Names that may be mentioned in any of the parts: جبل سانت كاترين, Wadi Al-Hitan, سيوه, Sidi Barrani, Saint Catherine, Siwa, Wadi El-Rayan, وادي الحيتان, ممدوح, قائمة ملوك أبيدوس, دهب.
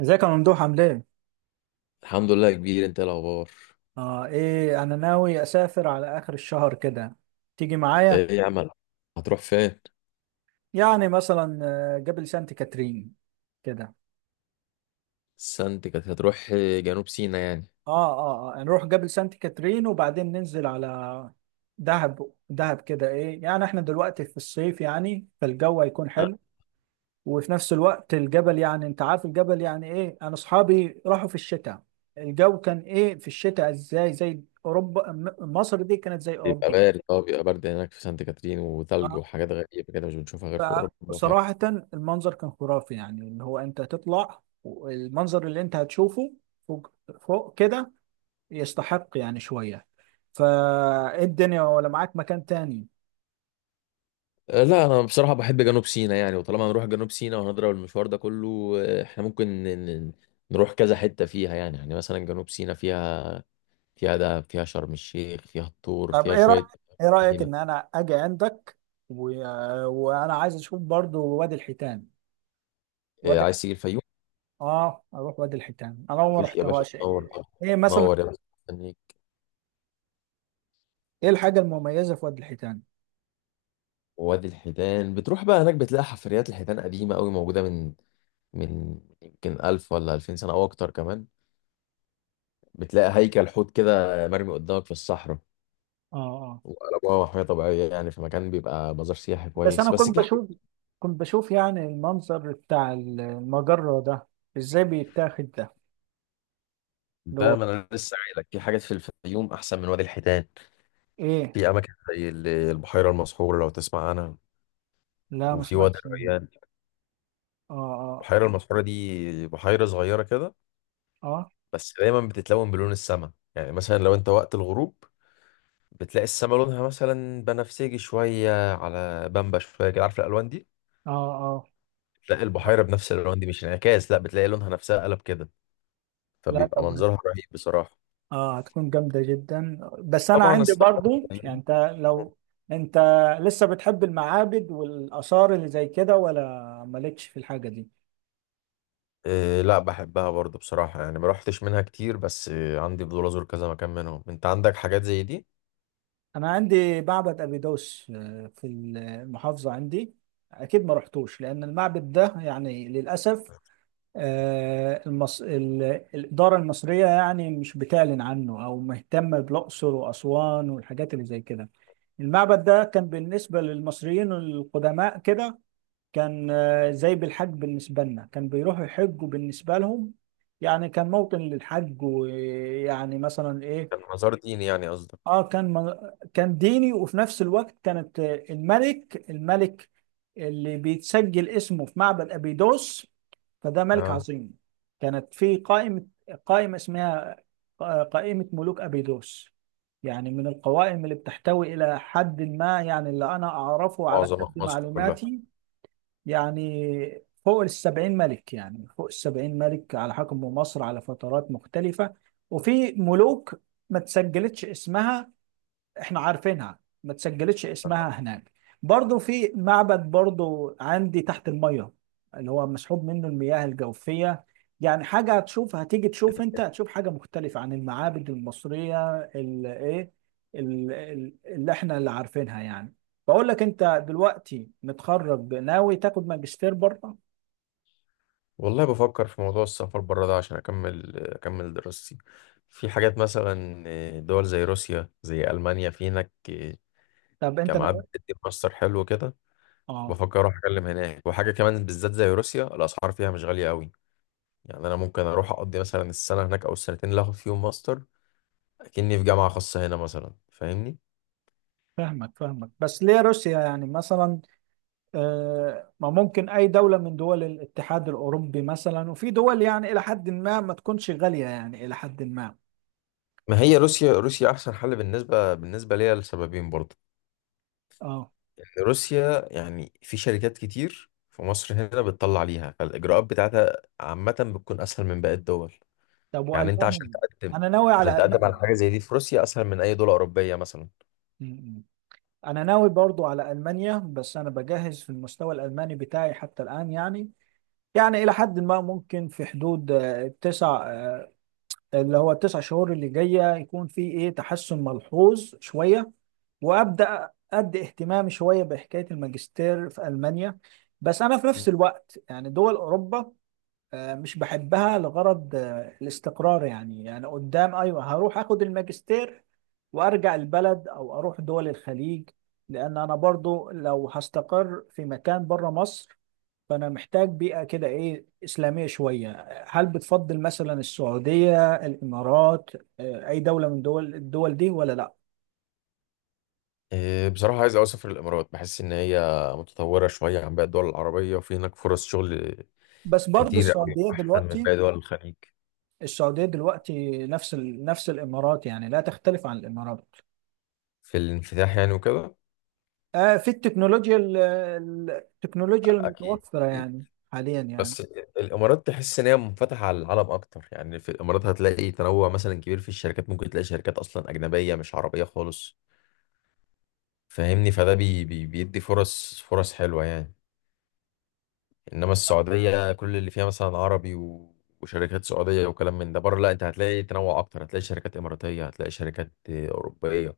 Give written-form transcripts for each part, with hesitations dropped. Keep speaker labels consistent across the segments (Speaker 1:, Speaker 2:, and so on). Speaker 1: ازيك يا ممدوح عامل ايه؟
Speaker 2: الحمد لله يا كبير، انت ايه الاخبار؟
Speaker 1: انا ناوي اسافر على اخر الشهر كده. تيجي معايا؟
Speaker 2: ايه يا عم، هتروح فين؟
Speaker 1: يعني مثلا، جبل سانت كاترين كده.
Speaker 2: سانت كاترين؟ هتروح جنوب سيناء يعني.
Speaker 1: اه نروح جبل سانت كاترين وبعدين ننزل على دهب كده. ايه يعني احنا دلوقتي في الصيف، يعني فالجو هيكون
Speaker 2: آه،
Speaker 1: حلو، وفي نفس الوقت الجبل يعني انت عارف الجبل يعني ايه. انا اصحابي راحوا في الشتاء، الجو كان ايه في الشتاء، ازاي زي اوروبا. مصر دي كانت زي
Speaker 2: بيبقى
Speaker 1: اوروبا.
Speaker 2: بارد، بيبقى برد هناك في سانت كاترين، وثلج
Speaker 1: آه،
Speaker 2: وحاجات غريبه كده مش بنشوفها غير في اوروبا. ف
Speaker 1: فصراحة المنظر كان خرافي، يعني اللي هو انت تطلع والمنظر اللي انت هتشوفه فوق، كده، يستحق يعني شوية فالدنيا، ولا معاك مكان تاني.
Speaker 2: آه، لا، انا بصراحه بحب جنوب سيناء يعني. وطالما هنروح جنوب سيناء وهنضرب المشوار ده كله، احنا ممكن نروح كذا حته فيها يعني. يعني مثلا جنوب سيناء فيها، دهب، فيها شرم الشيخ، فيها الطور،
Speaker 1: طب
Speaker 2: فيها
Speaker 1: ايه رأيك،
Speaker 2: شويه.
Speaker 1: ان
Speaker 2: جميله.
Speaker 1: انا اجي عندك و... وانا عايز اشوف برضو وادي الحيتان. وادي
Speaker 2: عايز تيجي الفيوم؟
Speaker 1: اه اروح وادي الحيتان، انا ما
Speaker 2: مفيش يا باشا،
Speaker 1: رحتهاش.
Speaker 2: تنور
Speaker 1: ايه
Speaker 2: طبعا.
Speaker 1: إيه مثلا؟
Speaker 2: تنور يا باشا، مستنيك.
Speaker 1: ايه الحاجة المميزة في وادي الحيتان؟
Speaker 2: ووادي الحيتان بتروح بقى هناك، بتلاقي حفريات الحيتان قديمة قوي موجودة من يمكن 1000 ولا 2000 سنة أو أكتر كمان. بتلاقي هيكل حوت كده مرمي قدامك في الصحراء.
Speaker 1: اه اه.
Speaker 2: وقلبوها محمية طبيعية يعني، في مكان بيبقى مزار سياحي
Speaker 1: بس انا
Speaker 2: كويس، بس
Speaker 1: كنت
Speaker 2: في حاجات.
Speaker 1: بشوف، يعني المنظر بتاع المجرة ده، ازاي بيتاخد ده؟ اللي
Speaker 2: بقى
Speaker 1: هو
Speaker 2: ما أنا لسه قايل لك، في حاجات في الفيوم أحسن من وادي الحيتان.
Speaker 1: ايه؟
Speaker 2: في أماكن زي البحيرة المسحورة، لو تسمع عنها.
Speaker 1: لا، ما
Speaker 2: وفي وادي
Speaker 1: سمعتش منه.
Speaker 2: الريان.
Speaker 1: اه اه.
Speaker 2: البحيرة المسحورة دي بحيرة صغيرة كده،
Speaker 1: اه
Speaker 2: بس دايما بتتلون بلون السماء. يعني مثلا لو أنت وقت الغروب بتلاقي السما لونها مثلا بنفسجي شوية، على بامبا شوية كده، عارف الألوان دي؟
Speaker 1: اه. اه.
Speaker 2: بتلاقي البحيرة بنفس الألوان دي، مش انعكاس، لا، بتلاقي لونها نفسها قلب كده.
Speaker 1: لا
Speaker 2: فبيبقى
Speaker 1: طب،
Speaker 2: منظرها رهيب بصراحة.
Speaker 1: اه هتكون جامدة جدا، بس انا
Speaker 2: طبعا
Speaker 1: عندي
Speaker 2: الصحراء،
Speaker 1: برضو. يعني
Speaker 2: الفيوم،
Speaker 1: انت، لو انت لسه بتحب المعابد والاثار اللي زي كده ولا مالكش في الحاجة دي؟
Speaker 2: إيه لا بحبها برضو بصراحة، يعني ما روحتش منها كتير، بس إيه عندي فضول أزور كذا مكان منهم. أنت عندك حاجات زي دي؟
Speaker 1: انا عندي معبد ابيدوس، آه، في المحافظة عندي. اكيد ما رحتوش لان المعبد ده يعني للاسف، آه، المص... ال... الإدارة المصرية يعني مش بتعلن عنه أو مهتمة بالأقصر وأسوان والحاجات اللي زي كده. المعبد ده كان بالنسبة للمصريين القدماء كده، كان آه، زي بالحج بالنسبة لنا، كان بيروحوا يحجوا بالنسبة لهم. يعني كان موطن للحج، ويعني مثلا
Speaker 2: كان
Speaker 1: إيه.
Speaker 2: مزار ديني يعني قصدك؟
Speaker 1: اه كان من- كان ديني، وفي نفس الوقت كانت، آه، الملك، اللي بيتسجل اسمه في معبد ابيدوس فده ملك
Speaker 2: اه.
Speaker 1: عظيم. كانت في قائمة، اسمها آه، قائمة ملوك أبيدوس. يعني من القوائم اللي بتحتوي إلى حد ما، يعني اللي أنا أعرفه على
Speaker 2: معظم
Speaker 1: قد
Speaker 2: مصر كلها.
Speaker 1: معلوماتي، يعني فوق السبعين ملك، على حكم مصر على فترات مختلفة. وفي ملوك ما تسجلتش اسمها، احنا عارفينها، ما تسجلتش اسمها هناك. برضو في معبد برضو عندي تحت المية، اللي هو مسحوب منه المياه الجوفية. يعني حاجة هتشوف، هتيجي تشوف، انت هتشوف حاجة مختلفة عن المعابد المصرية اللي احنا اللي عارفينها يعني. بقول لك انت دلوقتي متخرج ناوي تاخد ماجستير بره؟
Speaker 2: والله بفكر في موضوع السفر بره ده عشان أكمل دراستي. في حاجات مثلا دول زي روسيا، زي ألمانيا. في هناك
Speaker 1: طب انت
Speaker 2: جامعات
Speaker 1: ناوي؟
Speaker 2: بتدي ماستر حلو كده.
Speaker 1: اه.
Speaker 2: بفكر أروح أتكلم هناك. وحاجة كمان بالذات زي روسيا، الأسعار فيها مش غالية أوي. يعني أنا ممكن أروح أقضي مثلا السنة هناك، أو السنتين اللي آخد فيهم ماستر، أكني في جامعة خاصة هنا مثلا، فاهمني.
Speaker 1: فاهمك فاهمك، بس ليه روسيا يعني مثلا؟ آه، ما ممكن أي دولة من دول الاتحاد الأوروبي مثلا، وفي دول يعني إلى حد ما ما تكونش غالية يعني إلى حد ما.
Speaker 2: ما هي روسيا، روسيا أحسن حل بالنسبة ليا، لسببين برضه.
Speaker 1: اه.
Speaker 2: إن روسيا، يعني في شركات كتير في مصر هنا بتطلع ليها، فالإجراءات بتاعتها عامة بتكون أسهل من باقي الدول.
Speaker 1: طب
Speaker 2: يعني أنت
Speaker 1: وألمانيا؟ أنا ناوي
Speaker 2: عشان
Speaker 1: على
Speaker 2: تقدم على
Speaker 1: ألمانيا.
Speaker 2: حاجة زي دي في روسيا أسهل من أي دولة أوروبية مثلا.
Speaker 1: م- م. أنا ناوي برضو على ألمانيا، بس أنا بجهز في المستوى الألماني بتاعي حتى الآن، يعني يعني إلى حد ما ممكن في حدود آه، تسع آه، اللي هو التسع شهور اللي جايه يكون في ايه تحسن ملحوظ شويه، وابدا ادي اهتمامي شويه بحكايه الماجستير في المانيا. بس انا في
Speaker 2: مم.
Speaker 1: نفس الوقت يعني دول اوروبا آه، مش بحبها لغرض آه، الاستقرار. يعني يعني قدام ايوه هروح اخد الماجستير وارجع البلد، او اروح دول الخليج. لان انا برضو لو هستقر في مكان بره مصر فأنا محتاج بيئة كده إيه إسلامية شوية. هل بتفضل مثلا السعودية، الإمارات، آه، أي دولة من دول دي ولا لأ؟
Speaker 2: إيه، بصراحة عايز أوي أسافر الإمارات، بحس إن هي متطورة شوية عن باقي الدول العربية، وفي هناك فرص شغل
Speaker 1: بس برضو
Speaker 2: كتير أوي،
Speaker 1: السعودية
Speaker 2: أحسن من
Speaker 1: دلوقتي،
Speaker 2: باقي دول الخليج.
Speaker 1: نفس نفس الإمارات، يعني لا تختلف عن الإمارات.
Speaker 2: في الانفتاح يعني وكده.
Speaker 1: آه في التكنولوجيا، التكنولوجيا
Speaker 2: أكيد.
Speaker 1: المتوفرة يعني حاليا يعني.
Speaker 2: بس الامارات تحس ان هي منفتحه على العالم اكتر. يعني في الامارات هتلاقي تنوع مثلا كبير في الشركات. ممكن تلاقي شركات اصلا اجنبيه مش عربيه خالص، فاهمني. فده بي بي بيدي فرص، حلوه يعني. انما السعوديه كل اللي فيها مثلا عربي و... وشركات سعوديه وكلام من ده، بره لا، انت هتلاقي تنوع اكتر، هتلاقي شركات اماراتيه، هتلاقي شركات اوروبيه،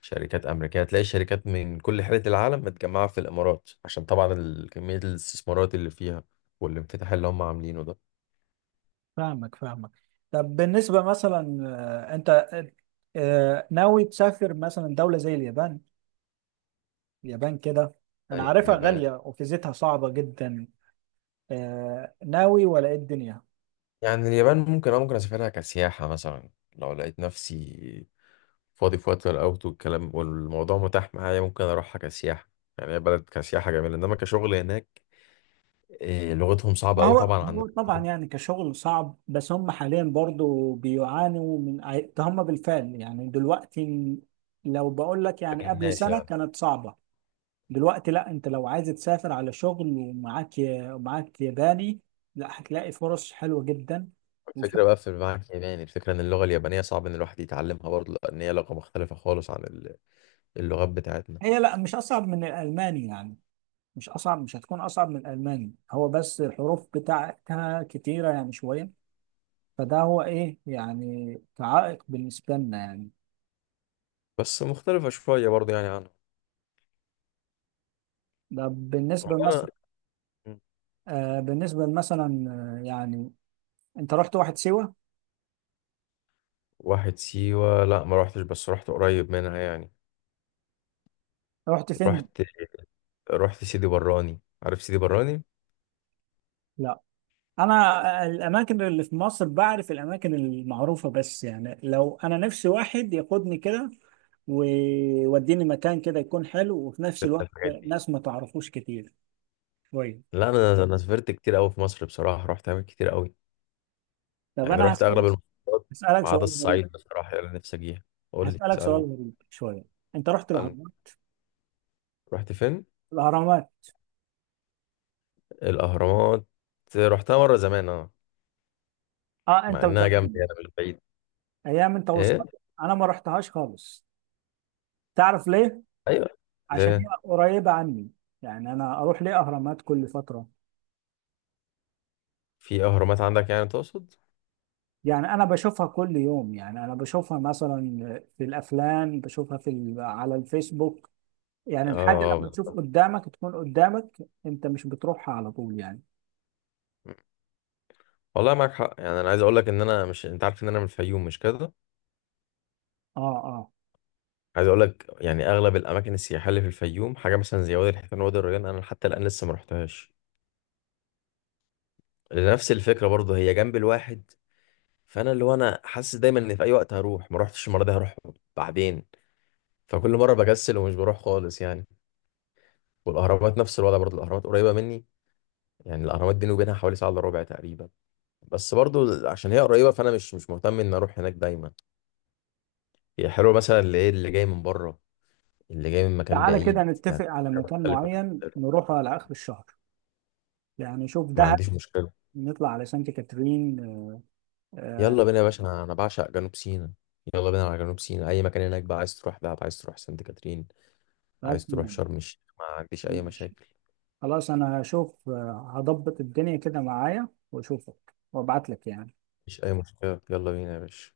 Speaker 2: شركات امريكيه، هتلاقي شركات من كل حته العالم متجمعه في الامارات، عشان طبعا كميه الاستثمارات اللي فيها والانفتاح اللي هم عاملينه ده.
Speaker 1: فاهمك فاهمك. طب بالنسبة مثلا، آه، أنت آه، آه، ناوي تسافر مثلا دولة زي اليابان؟ اليابان كده انا
Speaker 2: أيوة
Speaker 1: عارفها
Speaker 2: يا باشا.
Speaker 1: غالية وفيزتها صعبة جدا. آه، ناوي ولا ايه الدنيا؟
Speaker 2: يعني اليابان ممكن، اه ممكن اسافرها كسياحة مثلا، لو لقيت نفسي فاضي في وقت الاوت والكلام والموضوع متاح معايا ممكن اروحها كسياحة. يعني هي بلد كسياحة جميلة، انما كشغل هناك إيه، لغتهم صعبة
Speaker 1: ما
Speaker 2: قوي.
Speaker 1: هو،
Speaker 2: طبعا عندنا
Speaker 1: هو
Speaker 2: في
Speaker 1: طبعا
Speaker 2: أوروبا،
Speaker 1: يعني كشغل صعب، بس هم حاليا برضو بيعانوا من ده. هم بالفعل يعني دلوقتي، لو بقول لك يعني
Speaker 2: باقي
Speaker 1: قبل
Speaker 2: الناس
Speaker 1: سنة
Speaker 2: يعني.
Speaker 1: كانت صعبة، دلوقتي لا، انت لو عايز تسافر على شغل ومعاك ومعاك ياباني، لا هتلاقي فرص حلوة جدا. وف-
Speaker 2: الفكرة بقى في المعاك الياباني. الفكرة ان اللغة اليابانية صعب ان الواحد يتعلمها برضه، لان هي لغة مختلفة خالص عن اللغات بتاعتنا.
Speaker 1: هي لا، مش اصعب من الالماني يعني. مش اصعب، مش هتكون اصعب من الالماني. هو بس الحروف بتاعتها كتيره يعني شويه، فده هو ايه يعني كعائق بالنسبه لنا يعني.
Speaker 2: بس مختلفة شوية برضه يعني عنها.
Speaker 1: ده بالنسبه
Speaker 2: والله
Speaker 1: مثلا،
Speaker 2: انا.
Speaker 1: آه بالنسبه مثلا يعني انت رحت واحد سيوه؟
Speaker 2: واحد سيوة؟ لا ما روحتش، بس رحت قريب منها يعني.
Speaker 1: رحت فين؟
Speaker 2: رحت، سيدي براني، عارف سيدي براني؟
Speaker 1: لا انا آه، الاماكن اللي في مصر بعرف الاماكن المعروفه، بس يعني لو انا نفسي واحد ياخدني كده ويوديني مكان كده يكون حلو وفي نفس
Speaker 2: سافرت
Speaker 1: الوقت
Speaker 2: الحاجات دي.
Speaker 1: ناس ما تعرفوش كتير شويه.
Speaker 2: لا، انا سافرت كتير قوي في مصر بصراحه، رحت اماكن كتير قوي.
Speaker 1: طب
Speaker 2: يعني
Speaker 1: انا
Speaker 2: رحت
Speaker 1: هسألك،
Speaker 2: اغلب المحافظات
Speaker 1: هسألك
Speaker 2: ما عدا
Speaker 1: سؤال غريب
Speaker 2: الصعيد بصراحه، اللي أنا نفسي اجيها. قول لي،
Speaker 1: هسألك سؤال
Speaker 2: اسالني.
Speaker 1: غريب شوية. انت رحت
Speaker 2: اسالني.
Speaker 1: الاهرامات؟
Speaker 2: رحت فين؟
Speaker 1: الاهرامات؟
Speaker 2: الاهرامات؟ رحتها مره زمان اه.
Speaker 1: اه،
Speaker 2: مع
Speaker 1: انت
Speaker 2: انها
Speaker 1: وزمان،
Speaker 2: جنبي، انا مش بعيد.
Speaker 1: ايام انت
Speaker 2: ايه.
Speaker 1: وصغير. انا ما رحتهاش خالص. تعرف ليه؟
Speaker 2: ايوه.
Speaker 1: عشان
Speaker 2: لا.
Speaker 1: هي قريبة عني. يعني انا اروح ليه اهرامات كل فترة؟
Speaker 2: في اهرامات عندك يعني تقصد؟
Speaker 1: يعني انا بشوفها كل يوم، يعني انا بشوفها مثلا في الافلام، بشوفها في على الفيسبوك. يعني الحاجة لما
Speaker 2: اه.
Speaker 1: تشوف قدامك تكون قدامك، انت مش بتروحها على طول يعني.
Speaker 2: والله معاك حق، يعني انا عايز اقول لك ان انا، مش انت عارف ان انا من الفيوم مش كده؟
Speaker 1: اه. اه.
Speaker 2: عايز اقول لك، يعني اغلب الاماكن السياحيه اللي في الفيوم، حاجه مثلا زي وادي الحيتان، وادي الريان، انا حتى الان لسه ما رحتهاش لنفس الفكره برضه، هي جنب الواحد. فانا اللي هو انا حاسس دايما ان في اي وقت هروح، ما رحتش المره دي هروح بعدين. فكل مره بكسل ومش بروح خالص يعني. والاهرامات نفس الوضع برضه، الاهرامات قريبه مني. يعني الاهرامات بيني وبينها حوالي ساعه الا ربع تقريبا. بس برضه عشان هي قريبه فانا مش مهتم ان اروح هناك دايما. هي حلوه مثلا اللي ايه، اللي جاي من بره، اللي جاي من مكان
Speaker 1: تعالى كده
Speaker 2: بعيد يعني.
Speaker 1: نتفق على
Speaker 2: حاجة
Speaker 1: مكان
Speaker 2: مختلفة.
Speaker 1: معين نروحه على اخر الشهر. يعني شوف
Speaker 2: ما
Speaker 1: دهب،
Speaker 2: عنديش مشكله.
Speaker 1: نطلع على سانت كاترين. آه،
Speaker 2: يلا بينا يا باشا، انا بعشق جنوب سيناء. يلا بينا على جنوب سيناء، اي مكان هناك بقى. عايز تروح دهب، عايز تروح سانت كاترين، عايز تروح
Speaker 1: أتمنى.
Speaker 2: شرم الشيخ، ما عنديش اي
Speaker 1: ماشي،
Speaker 2: مشاكل.
Speaker 1: خلاص، أنا هشوف آه، هضبط الدنيا كده معايا وأشوفك وأبعت لك يعني.
Speaker 2: مفيش اي مشكله، يلا بينا يا باشا.